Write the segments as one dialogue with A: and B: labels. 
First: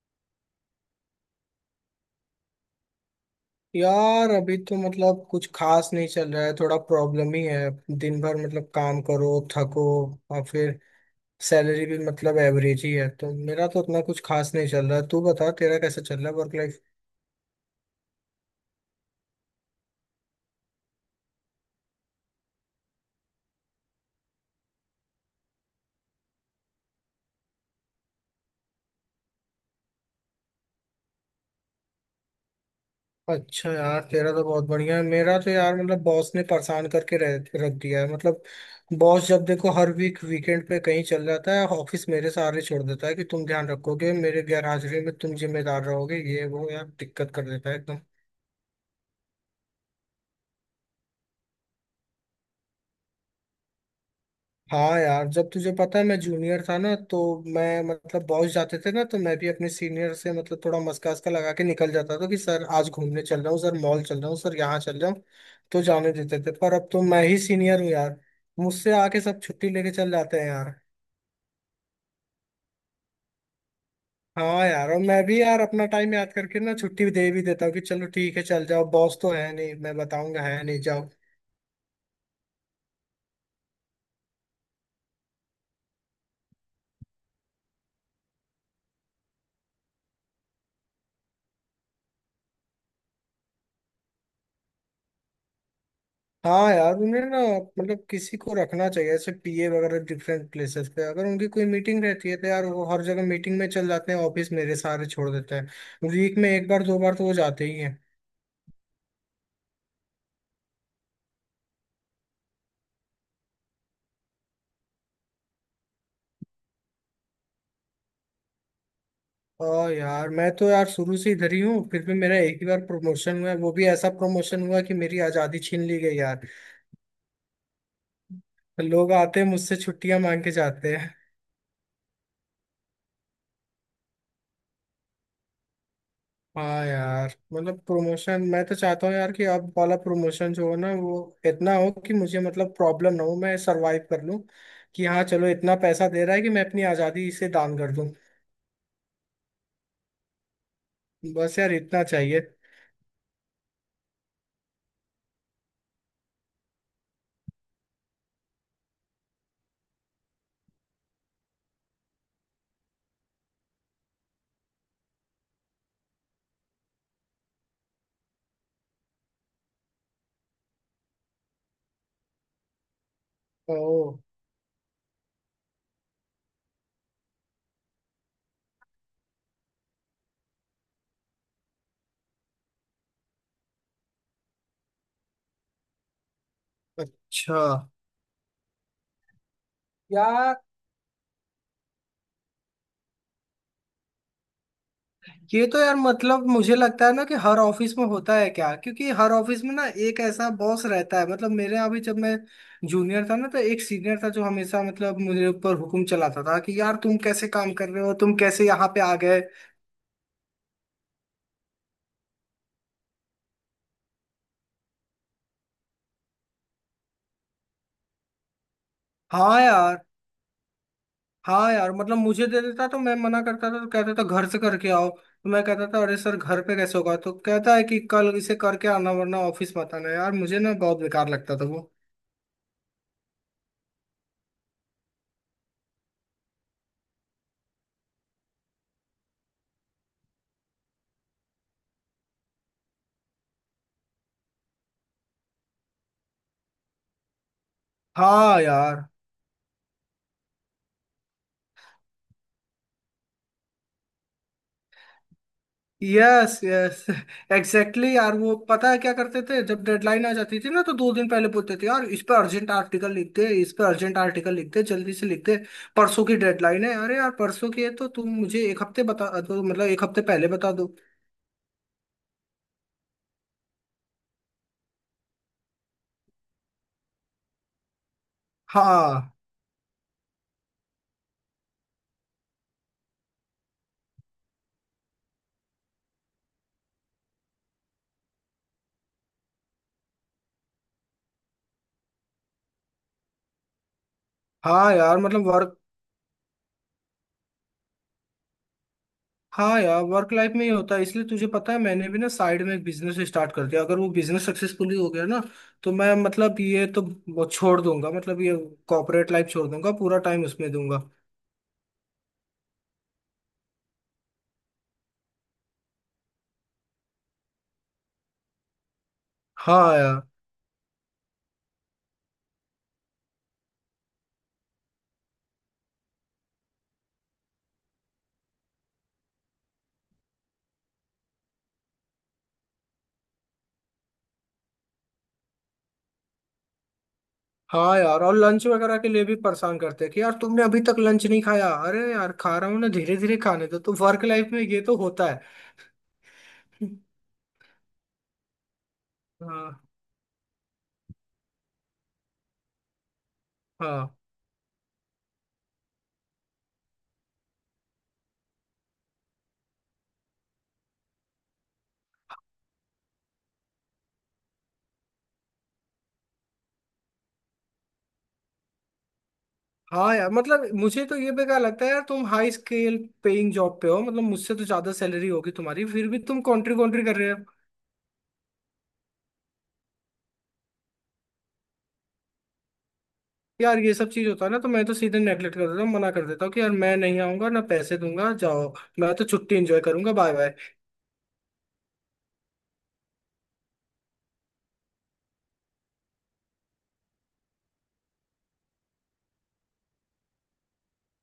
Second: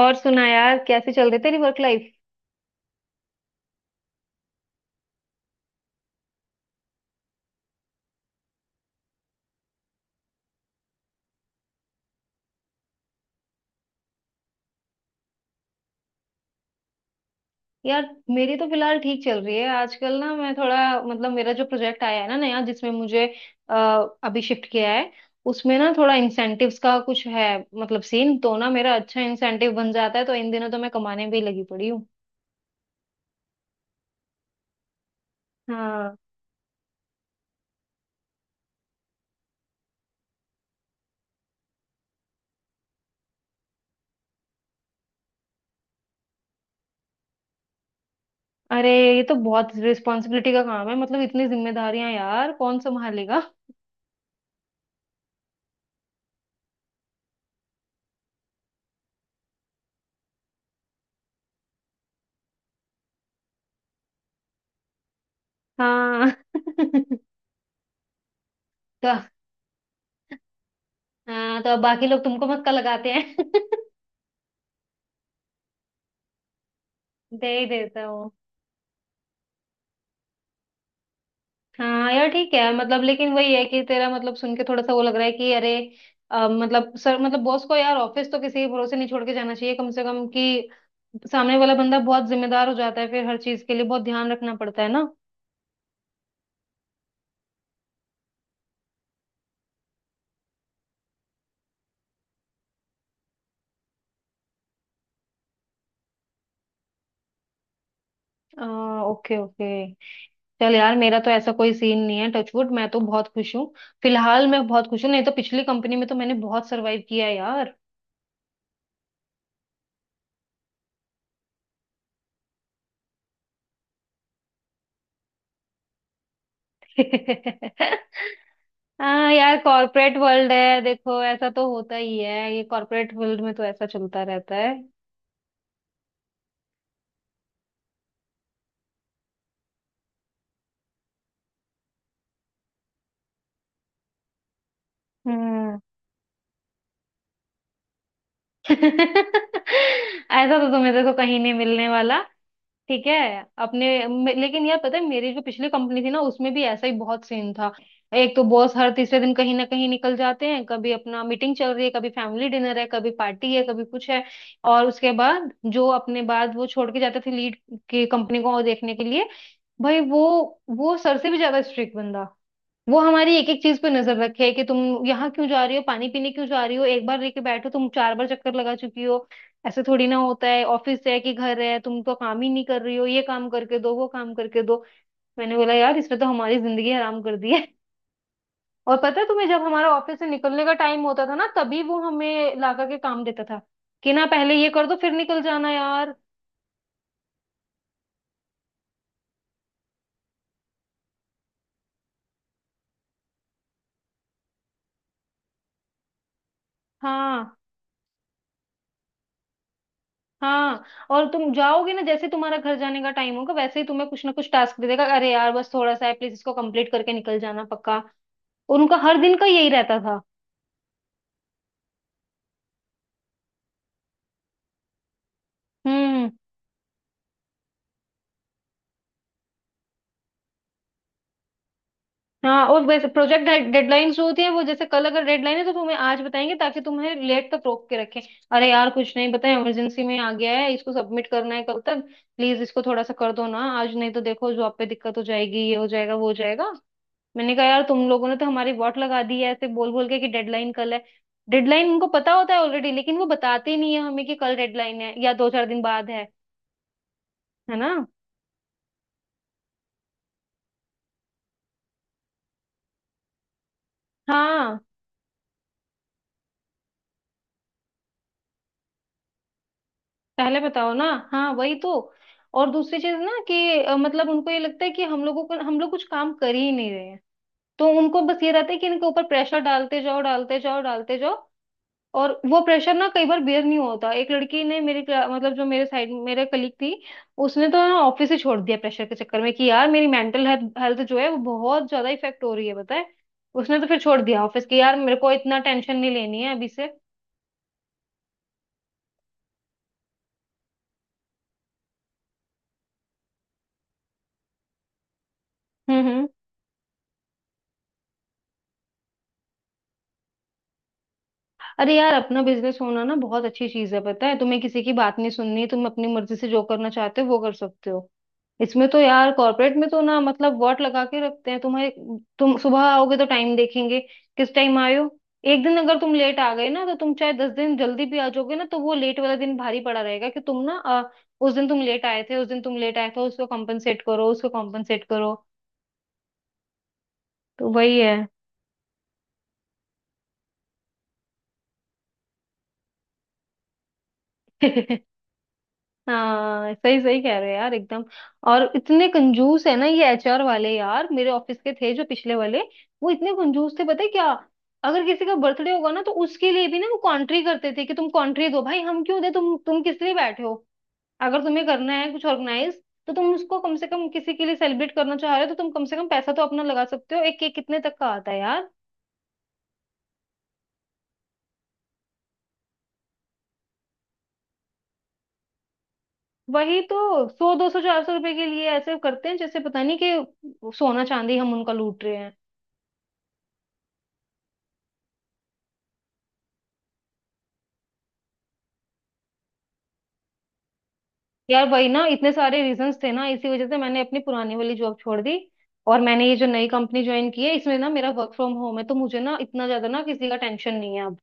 A: और सुना यार, कैसे चल रही है तेरी वर्क लाइफ?
B: यार अभी तो मतलब कुछ खास नहीं चल रहा है। थोड़ा प्रॉब्लम ही है। दिन भर मतलब काम करो, थको और फिर सैलरी भी मतलब एवरेज ही है। तो मेरा तो उतना कुछ खास नहीं चल रहा है। तू बता, तेरा कैसा चल रहा है वर्क लाइफ।
A: यार मेरी तो फिलहाल ठीक चल रही है। आजकल ना मैं थोड़ा मतलब मेरा जो प्रोजेक्ट आया है ना नया, जिसमें मुझे अ, अभी शिफ्ट किया है, उसमें ना थोड़ा इंसेंटिव्स का कुछ है। मतलब सीन तो ना मेरा अच्छा इंसेंटिव बन जाता है, तो इन दिनों तो मैं कमाने भी लगी पड़ी हूँ।
B: अच्छा यार, तेरा तो बहुत बढ़िया है। मेरा तो यार मतलब
A: हाँ,
B: बॉस ने परेशान करके रख दिया है मतलब। बॉस जब देखो हर वीक वीकेंड पे कहीं चल जाता है। ऑफिस मेरे सहारे छोड़ देता है कि तुम ध्यान रखोगे, मेरे गैरहाजिरी में तुम जिम्मेदार रहोगे, ये वो यार। दिक्कत कर देता है एकदम।
A: अरे ये तो बहुत रिस्पॉन्सिबिलिटी का काम है। मतलब इतनी जिम्मेदारियां यार कौन संभालेगा?
B: हाँ यार, जब तुझे पता है मैं जूनियर था ना, तो मैं मतलब बॉस जाते थे ना तो मैं भी अपने सीनियर से मतलब थोड़ा मस्का वस्का लगा के निकल जाता था कि सर आज घूमने चल रहा हूँ, सर मॉल चल रहा हूँ, सर यहाँ चल रहा हूँ। तो जाने
A: हाँ।
B: देते थे, पर अब तो मैं ही सीनियर हूँ यार। मुझसे
A: तो
B: आके सब छुट्टी लेके चल जाते हैं यार।
A: हाँ, तो अब बाकी लोग तुमको मक्का लगाते हैं।
B: हाँ यार, और मैं भी यार अपना टाइम याद करके ना छुट्टी दे भी
A: दे
B: देता
A: ही
B: हूँ कि
A: देता
B: चलो
A: हूँ।
B: ठीक है चल जाओ, बॉस तो है नहीं, मैं बताऊंगा है नहीं, जाओ।
A: हाँ यार ठीक है, मतलब लेकिन वही है कि तेरा मतलब सुन के थोड़ा सा वो लग रहा है कि अरे मतलब सर मतलब बॉस को यार ऑफिस तो किसी के भरोसे नहीं छोड़ के जाना चाहिए कम से कम, कि सामने वाला बंदा बहुत जिम्मेदार हो जाता है, फिर हर चीज के लिए बहुत ध्यान रखना पड़ता है ना।
B: हाँ यार उन्हें ना मतलब किसी को रखना चाहिए ऐसे पीए वगैरह। डिफरेंट प्लेसेस पे अगर उनकी कोई मीटिंग रहती है तो यार वो हर जगह मीटिंग में चल जाते हैं, ऑफिस मेरे सहारे छोड़ देते हैं। वीक में एक बार दो बार तो वो जाते ही हैं।
A: ओके ओके, चल यार, मेरा तो ऐसा कोई सीन नहीं है। टचवुड, मैं तो बहुत खुश हूँ। फिलहाल मैं बहुत खुश हूँ, नहीं तो पिछली कंपनी में तो मैंने बहुत सरवाइव किया है यार।
B: और यार मैं तो यार शुरू से इधर ही हूँ, फिर भी मेरा एक ही बार प्रमोशन हुआ है। वो भी ऐसा प्रमोशन हुआ कि मेरी आज़ादी छीन ली गई यार। लोग
A: हाँ
B: आते हैं
A: यार,
B: मुझसे
A: कॉर्पोरेट
B: छुट्टियां मांग के
A: वर्ल्ड है,
B: जाते हैं।
A: देखो ऐसा तो होता ही है। ये कॉर्पोरेट वर्ल्ड में तो ऐसा चलता रहता है।
B: हाँ यार, मतलब प्रमोशन मैं तो चाहता हूँ यार कि अब वाला प्रमोशन जो हो ना, वो इतना हो कि मुझे मतलब प्रॉब्लम ना हो, मैं सरवाइव कर लूँ। कि हाँ चलो, इतना
A: हम्म।
B: पैसा दे रहा है कि मैं अपनी आज़ादी इसे दान कर दूँ।
A: ऐसा तो तुम्हें देखो कहीं नहीं
B: बस यार
A: मिलने
B: इतना
A: वाला।
B: चाहिए।
A: ठीक है, लेकिन यार पता है, मेरी जो पिछली कंपनी थी ना, उसमें भी ऐसा ही बहुत सीन था। एक तो बॉस हर तीसरे दिन कहीं ना कहीं निकल जाते हैं। कभी अपना मीटिंग चल रही है, कभी फैमिली डिनर है, कभी पार्टी है, कभी कुछ है। और उसके बाद जो अपने बाद वो छोड़ के जाते थे लीड, की कंपनी को देखने के लिए, भाई वो सर से भी ज्यादा स्ट्रिक्ट बंदा। वो हमारी एक एक
B: ओ,
A: चीज पे नजर रखे कि तुम यहाँ क्यों जा रही हो, पानी पीने क्यों जा रही हो, एक बार लेके बैठो, तुम चार बार चक्कर लगा चुकी हो। ऐसे थोड़ी ना होता है। ऑफिस है कि घर है? तुम तो काम ही नहीं कर रही हो, ये काम करके दो, वो काम करके दो। मैंने बोला यार इसने तो हमारी जिंदगी हराम कर दी
B: अच्छा।
A: है। और पता है तुम्हें, जब हमारा ऑफिस से
B: यार
A: निकलने का टाइम होता था ना, तभी वो हमें लाकर के काम देता था कि ना पहले ये कर दो फिर निकल
B: ये
A: जाना
B: तो यार
A: यार।
B: मतलब मुझे लगता है ना कि हर ऑफिस में होता है क्या, क्योंकि हर ऑफिस में ना एक ऐसा बॉस रहता है। मतलब मेरे यहाँ भी जब मैं जूनियर था ना तो एक सीनियर था जो हमेशा मतलब मुझे ऊपर हुकुम चलाता था कि यार तुम कैसे
A: हाँ।
B: काम कर रहे हो, तुम कैसे यहाँ पे आ गए।
A: हाँ, और तुम जाओगे ना, जैसे तुम्हारा घर जाने का टाइम होगा, वैसे ही तुम्हें कुछ ना कुछ टास्क दे देगा, अरे यार बस थोड़ा सा है प्लीज, इसको कंप्लीट करके निकल जाना पक्का। और उनका हर दिन का
B: हाँ
A: यही रहता
B: यार।
A: था।
B: हाँ यार, मतलब मुझे दे देता तो मैं मना करता था, तो कहता था घर से करके आओ। तो मैं कहता था अरे
A: हम्म।
B: सर घर पे कैसे होगा, तो कहता है कि कल इसे करके आना वरना ऑफिस मत आना। यार मुझे ना बहुत बेकार लगता था वो।
A: हाँ, और वैसे प्रोजेक्ट डेडलाइंस जो होती है वो, जैसे कल अगर डेडलाइन है तो तुम्हें आज बताएंगे, ताकि तुम्हें लेट तक रोक के रखें। अरे यार कुछ नहीं, बताए इमरजेंसी में आ गया है, इसको सबमिट करना है कल तक, प्लीज इसको थोड़ा सा कर दो ना, आज नहीं तो देखो जॉब पे दिक्कत हो जाएगी, ये हो जाएगा, वो हो जाएगा। मैंने कहा यार तुम लोगों ने तो
B: हाँ
A: हमारी वॉट
B: यार।
A: लगा दी है ऐसे बोल बोल के कि डेडलाइन कल है। डेडलाइन उनको पता होता है ऑलरेडी, लेकिन वो बताते नहीं है हमें कि कल डेडलाइन है या दो चार दिन बाद है।
B: यस यस,
A: है ना।
B: एग्जैक्टली यार। वो पता है क्या करते थे, जब डेडलाइन आ जाती थी ना तो दो दिन पहले बोलते थे यार इस पे अर्जेंट आर्टिकल लिख दे, इस पे अर्जेंट आर्टिकल लिख
A: हाँ,
B: दे, जल्दी से लिख दे, परसों की डेडलाइन है। अरे यार परसों की है तो तुम मुझे एक हफ्ते बता दो, मतलब एक हफ्ते पहले
A: पहले
B: बता
A: बताओ
B: दो।
A: ना। हाँ वही तो। और दूसरी चीज ना कि मतलब उनको ये लगता है कि हम लोगों को, हम लोग कुछ काम कर ही नहीं रहे हैं, तो उनको बस ये रहता है कि इनके ऊपर
B: हाँ।
A: प्रेशर डालते जाओ, डालते जाओ, डालते जाओ। और वो प्रेशर ना कई बार बेयर नहीं होता, एक लड़की ने मतलब जो मेरे साइड मेरे कलीग थी, उसने तो ना ऑफिस ही छोड़ दिया प्रेशर के चक्कर में कि यार मेरी मेंटल हेल्थ जो है वो बहुत ज्यादा इफेक्ट हो रही है, बताए। उसने तो फिर छोड़ दिया ऑफिस, की
B: हाँ
A: यार मेरे
B: यार
A: को
B: मतलब
A: इतना
B: वर्क,
A: टेंशन नहीं लेनी है अभी से।
B: हाँ यार वर्क लाइफ में ही होता है। इसलिए तुझे पता है मैंने भी ना साइड में एक बिजनेस स्टार्ट कर दिया। अगर वो बिजनेस सक्सेसफुली हो गया ना तो
A: हम्म।
B: मैं
A: हम्म।
B: मतलब ये तो वो छोड़ दूंगा, मतलब ये कॉर्पोरेट लाइफ छोड़ दूंगा, पूरा टाइम उसमें दूंगा।
A: अरे यार अपना बिजनेस होना ना बहुत अच्छी चीज है, पता है तुम्हें? किसी की बात नहीं सुननी, तुम अपनी मर्जी से जो करना चाहते हो वो कर सकते हो। इसमें तो यार, कॉर्पोरेट में
B: हाँ
A: तो ना
B: यार।
A: मतलब वॉट लगा के रखते हैं तुम्हारे। तुम सुबह आओगे तो टाइम देखेंगे, किस टाइम आए हो। एक दिन अगर तुम लेट आ गए ना, तो तुम चाहे दस दिन जल्दी भी आ जाओगे ना, तो वो लेट वाला दिन भारी पड़ा रहेगा कि तुम ना उस दिन तुम लेट आए थे, उस दिन तुम लेट आए थे, उसको कॉम्पनसेट करो, उसको कॉम्पनसेट करो। तो
B: हाँ
A: वही है।
B: यार, और लंच वगैरह के लिए भी परेशान करते हैं कि यार तुमने अभी तक लंच नहीं खाया। अरे यार खा रहा हूँ ना, धीरे धीरे खाने दो। तो वर्क लाइफ में ये तो होता है।
A: हाँ सही सही कह रहे हो यार एकदम। और इतने कंजूस है
B: हाँ।
A: ना ये एचआर वाले यार, मेरे ऑफिस के थे जो पिछले वाले, वो इतने कंजूस थे पता है
B: हाँ।
A: क्या, अगर किसी का बर्थडे होगा ना तो उसके लिए भी ना वो कॉन्ट्री करते थे कि तुम कॉन्ट्री दो। भाई हम क्यों दे, तुम किस लिए बैठे हो? अगर तुम्हें करना है कुछ ऑर्गेनाइज, तो तुम उसको कम से कम किसी के लिए सेलिब्रेट करना चाह रहे हो तो तुम कम से कम पैसा तो अपना लगा सकते हो। एक केक कितने तक का आता है यार?
B: हाँ यार मतलब मुझे तो ये बेकार लगता है। यार तुम हाई स्केल पेइंग जॉब पे हो, मतलब मुझसे तो ज्यादा सैलरी होगी तुम्हारी, फिर भी तुम कॉन्ट्री
A: वही तो,
B: कॉन्ट्री कर रहे हो।
A: सौ दो सौ चार सौ रुपए के लिए ऐसे करते हैं जैसे पता नहीं कि सोना चांदी हम उनका लूट रहे हैं।
B: यार ये सब चीज होता है ना तो मैं तो सीधे नेगलेक्ट कर देता हूँ, मना कर देता हूँ कि यार मैं नहीं आऊंगा, ना पैसे दूंगा, जाओ। मैं तो छुट्टी एंजॉय करूंगा, बाय बाय।
A: यार वही ना, इतने सारे रीजंस थे ना, इसी वजह से मैंने अपनी पुरानी वाली जॉब छोड़ दी। और मैंने ये जो नई कंपनी ज्वाइन की है, इसमें ना मेरा वर्क फ्रॉम होम है, तो मुझे ना इतना ज्यादा ना किसी का टेंशन नहीं है अब।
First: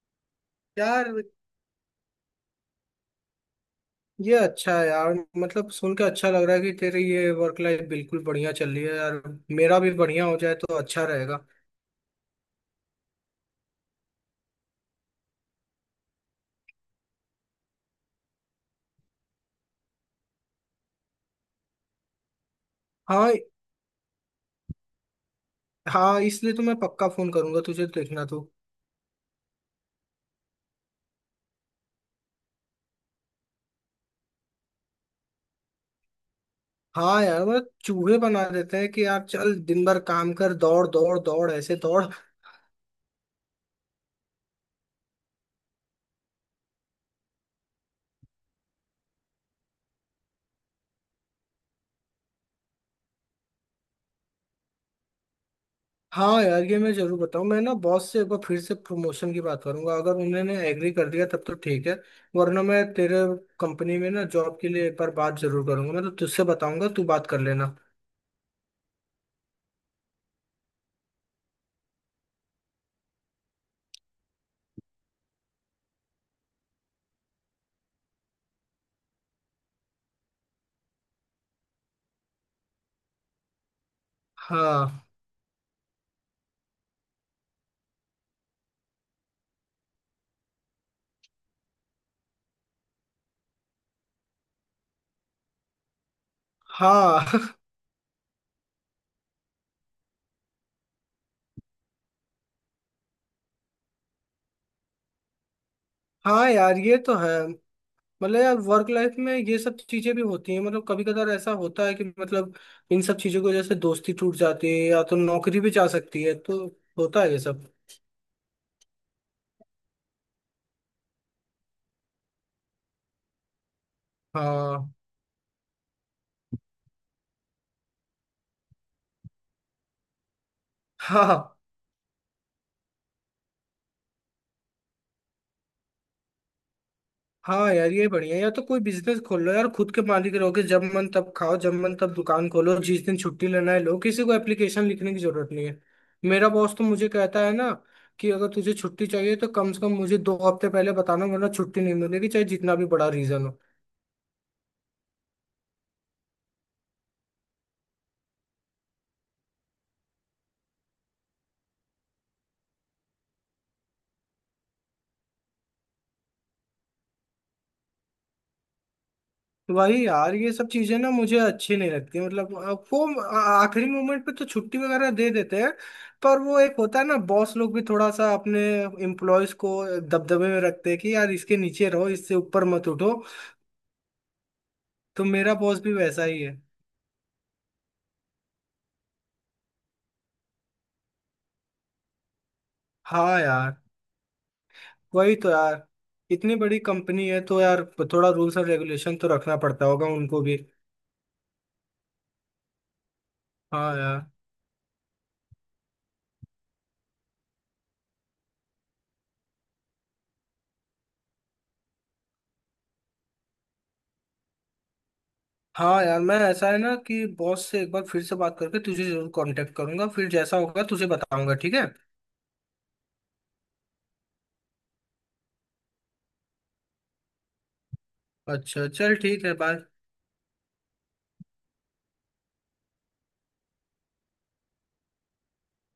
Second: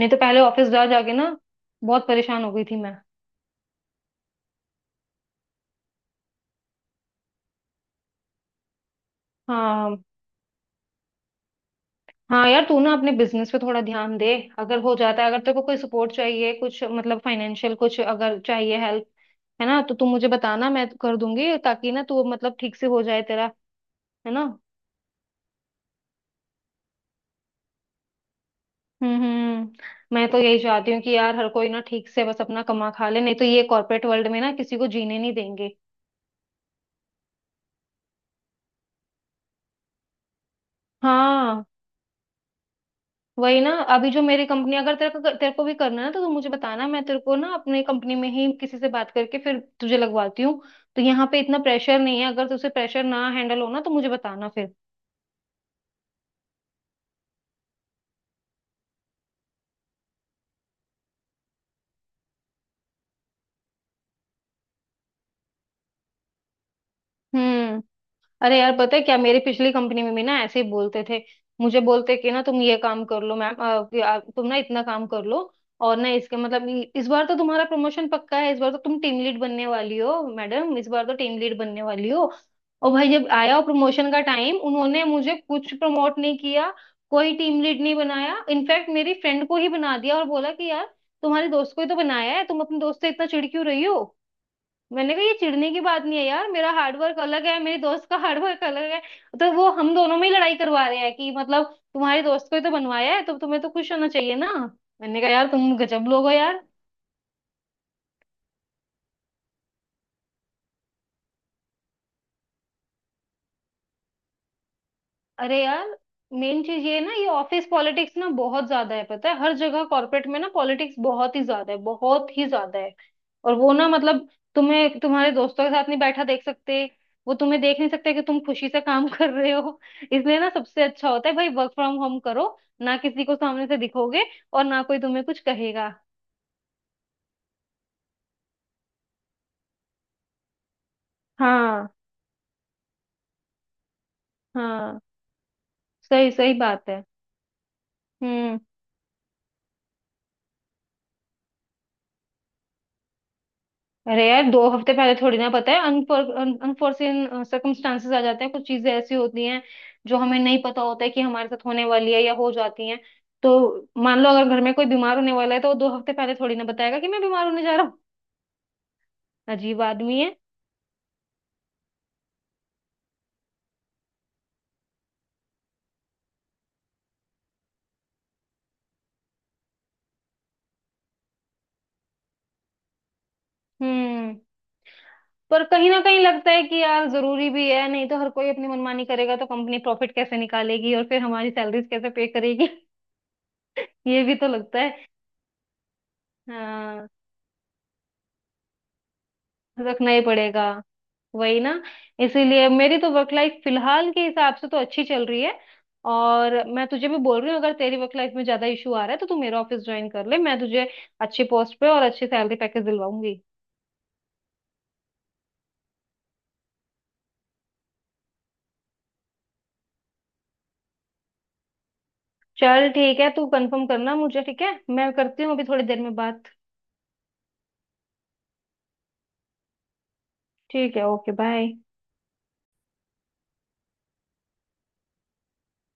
A: नहीं तो पहले ऑफिस जा
B: यार
A: जाके ना बहुत परेशान हो गई थी मैं।
B: ये अच्छा है यार, मतलब सुन के अच्छा लग रहा है कि तेरी ये वर्क लाइफ बिल्कुल बढ़िया चल रही है यार। मेरा भी
A: हाँ।
B: बढ़िया हो जाए तो अच्छा रहेगा।
A: हाँ यार, तू ना अपने बिजनेस पे थोड़ा ध्यान दे। अगर हो जाता है, अगर तेरे को कोई सपोर्ट चाहिए कुछ, मतलब फाइनेंशियल कुछ अगर चाहिए हेल्प, है ना, तो तू मुझे बताना, मैं कर दूंगी, ताकि ना तू मतलब ठीक से हो जाए
B: हाँ।
A: तेरा, है ना।
B: हाँ, इसलिए तो मैं पक्का फोन करूंगा तुझे, देखना तू।
A: हम्म। हम्म। मैं तो यही चाहती हूँ कि यार हर कोई ना ठीक से बस अपना कमा खा ले, नहीं तो ये कॉर्पोरेट वर्ल्ड में ना किसी को जीने नहीं देंगे।
B: हाँ यार, मतलब चूहे बना देते हैं कि यार चल दिन भर काम कर, दौड़ दौड़ दौड़,
A: हाँ,
B: ऐसे दौड़।
A: वही ना, अभी जो मेरी कंपनी, अगर तेरे को भी करना है ना, तो तू मुझे बताना, मैं तेरे को ना अपने कंपनी में ही किसी से बात करके फिर तुझे लगवाती हूँ। तो यहाँ पे इतना प्रेशर नहीं है, अगर तुझे प्रेशर ना हैंडल हो ना तो मुझे बताना फिर।
B: हाँ यार ये मैं जरूर बताऊँ। मैं ना बॉस से एक बार फिर से प्रमोशन की बात करूंगा, अगर उन्होंने एग्री कर दिया तब तो ठीक है, वरना मैं तेरे कंपनी में ना जॉब के लिए एक बार बात जरूर करूंगा। मैं तो तुझसे बताऊंगा, तू बात कर लेना।
A: हम्म। अरे यार पता है क्या, मेरी पिछली कंपनी में भी ना ऐसे ही बोलते थे। मुझे बोलते कि ना तुम ये काम कर लो मैम, कि तुम ना इतना काम कर लो, और ना इसके मतलब इस बार तो तुम्हारा प्रमोशन पक्का है, इस बार तो तुम टीम लीड बनने वाली हो मैडम, इस बार तो टीम लीड बनने वाली हो। और भाई जब आया प्रमोशन का टाइम, उन्होंने
B: हाँ।
A: मुझे कुछ प्रमोट नहीं किया, कोई टीम लीड नहीं बनाया। इनफैक्ट मेरी फ्रेंड को ही बना दिया, और बोला कि यार तुम्हारे दोस्त को ही तो बनाया है, तुम अपने दोस्त से इतना चिढ़ क्यों रही हो? मैंने कहा ये चिढ़ने की बात नहीं है यार, मेरा हार्डवर्क
B: हाँ।
A: अलग है, मेरे दोस्त का हार्डवर्क अलग है। तो वो हम दोनों में ही लड़ाई करवा रहे हैं कि मतलब तुम्हारे दोस्त को ही तो बनवाया है, तो तुम्हें तो खुश होना चाहिए ना। मैंने कहा यार तुम गजब लोग हो
B: हाँ
A: यार।
B: यार ये तो है। मतलब यार वर्क लाइफ में ये सब चीजें भी होती हैं। मतलब कभी कदार ऐसा होता है कि मतलब इन सब चीजों की वजह से दोस्ती टूट जाती है या तो नौकरी
A: अरे
B: भी
A: यार,
B: जा सकती है,
A: मेन
B: तो
A: चीज ये है ना,
B: होता
A: ये
B: है ये
A: ऑफिस
B: सब।
A: पॉलिटिक्स ना बहुत ज्यादा है, पता है, हर जगह कॉर्पोरेट में ना पॉलिटिक्स बहुत ही ज्यादा है, बहुत ही ज्यादा है। और वो ना मतलब
B: हाँ।
A: तुम्हें तुम्हारे दोस्तों के साथ नहीं बैठा देख सकते, वो तुम्हें देख नहीं सकते कि तुम खुशी से काम कर रहे हो। इसलिए ना सबसे अच्छा होता है भाई,
B: हाँ।
A: वर्क फ्रॉम होम करो, ना किसी को सामने से दिखोगे और ना कोई तुम्हें कुछ कहेगा।
B: हाँ यार ये बढ़िया है। या तो कोई बिजनेस खोल लो यार, खुद के मालिक रहोगे, जब मन तब खाओ, जब
A: हाँ।
B: मन तब दुकान खोलो, जिस दिन छुट्टी लेना है लो, किसी को एप्लीकेशन
A: हाँ
B: लिखने की जरूरत नहीं है।
A: सही
B: मेरा
A: सही
B: बॉस तो
A: बात है।
B: मुझे कहता है ना कि अगर
A: हम्म।
B: तुझे छुट्टी चाहिए तो कम से कम मुझे दो हफ्ते पहले बताना, वरना छुट्टी नहीं मिलेगी चाहे जितना भी बड़ा रीजन हो।
A: अरे यार, दो हफ्ते पहले थोड़ी ना पता है, अनफॉर्चुन सर्कमस्टांसेस आ जाते हैं, कुछ चीजें ऐसी होती हैं जो हमें नहीं पता होता है कि हमारे साथ होने वाली है या हो जाती हैं। तो मान लो अगर घर में कोई बीमार होने वाला है, तो वो दो हफ्ते पहले थोड़ी ना बताएगा कि मैं बीमार होने जा रहा हूँ। अजीब
B: वही
A: आदमी है।
B: यार ये सब चीजें ना मुझे अच्छी नहीं लगती। मतलब वो आखिरी मोमेंट पे तो छुट्टी वगैरह दे देते हैं, पर वो एक होता है ना, बॉस लोग भी थोड़ा सा अपने एम्प्लॉयज को दबदबे में रखते हैं कि यार इसके नीचे रहो, इससे ऊपर मत उठो।
A: हम्म।
B: तो मेरा
A: पर
B: बॉस
A: कहीं
B: भी
A: ना कहीं
B: वैसा ही
A: लगता
B: है।
A: है कि यार जरूरी भी है, नहीं तो हर कोई अपनी मनमानी करेगा, तो कंपनी प्रॉफिट कैसे निकालेगी और फिर हमारी सैलरीज कैसे पे करेगी?
B: हाँ यार।
A: ये भी तो लगता है।
B: वही तो यार, इतनी बड़ी
A: हाँ,
B: कंपनी है तो यार थोड़ा रूल्स और रेगुलेशन तो रखना पड़ता होगा
A: रखना ही
B: उनको भी।
A: पड़ेगा, वही ना। इसीलिए मेरी तो वर्क लाइफ
B: हाँ
A: फिलहाल के
B: यार।
A: हिसाब से तो अच्छी चल रही है। और मैं तुझे भी बोल रही हूँ, अगर तेरी वर्क लाइफ में ज्यादा इशू आ रहा है तो तू मेरा ऑफिस ज्वाइन कर ले, मैं तुझे अच्छे पोस्ट पे और अच्छे सैलरी पैकेज दिलवाऊंगी।
B: हाँ यार, मैं ऐसा है ना कि बॉस से एक बार फिर से बात करके तुझे जरूर कांटेक्ट करूंगा, फिर जैसा होगा तुझे बताऊंगा, ठीक है।
A: चल ठीक है, तू कंफर्म करना मुझे, ठीक है? मैं करती हूँ अभी थोड़ी देर में बात।
B: अच्छा चल ठीक है, बाय।
A: ठीक है, ओके, बाय।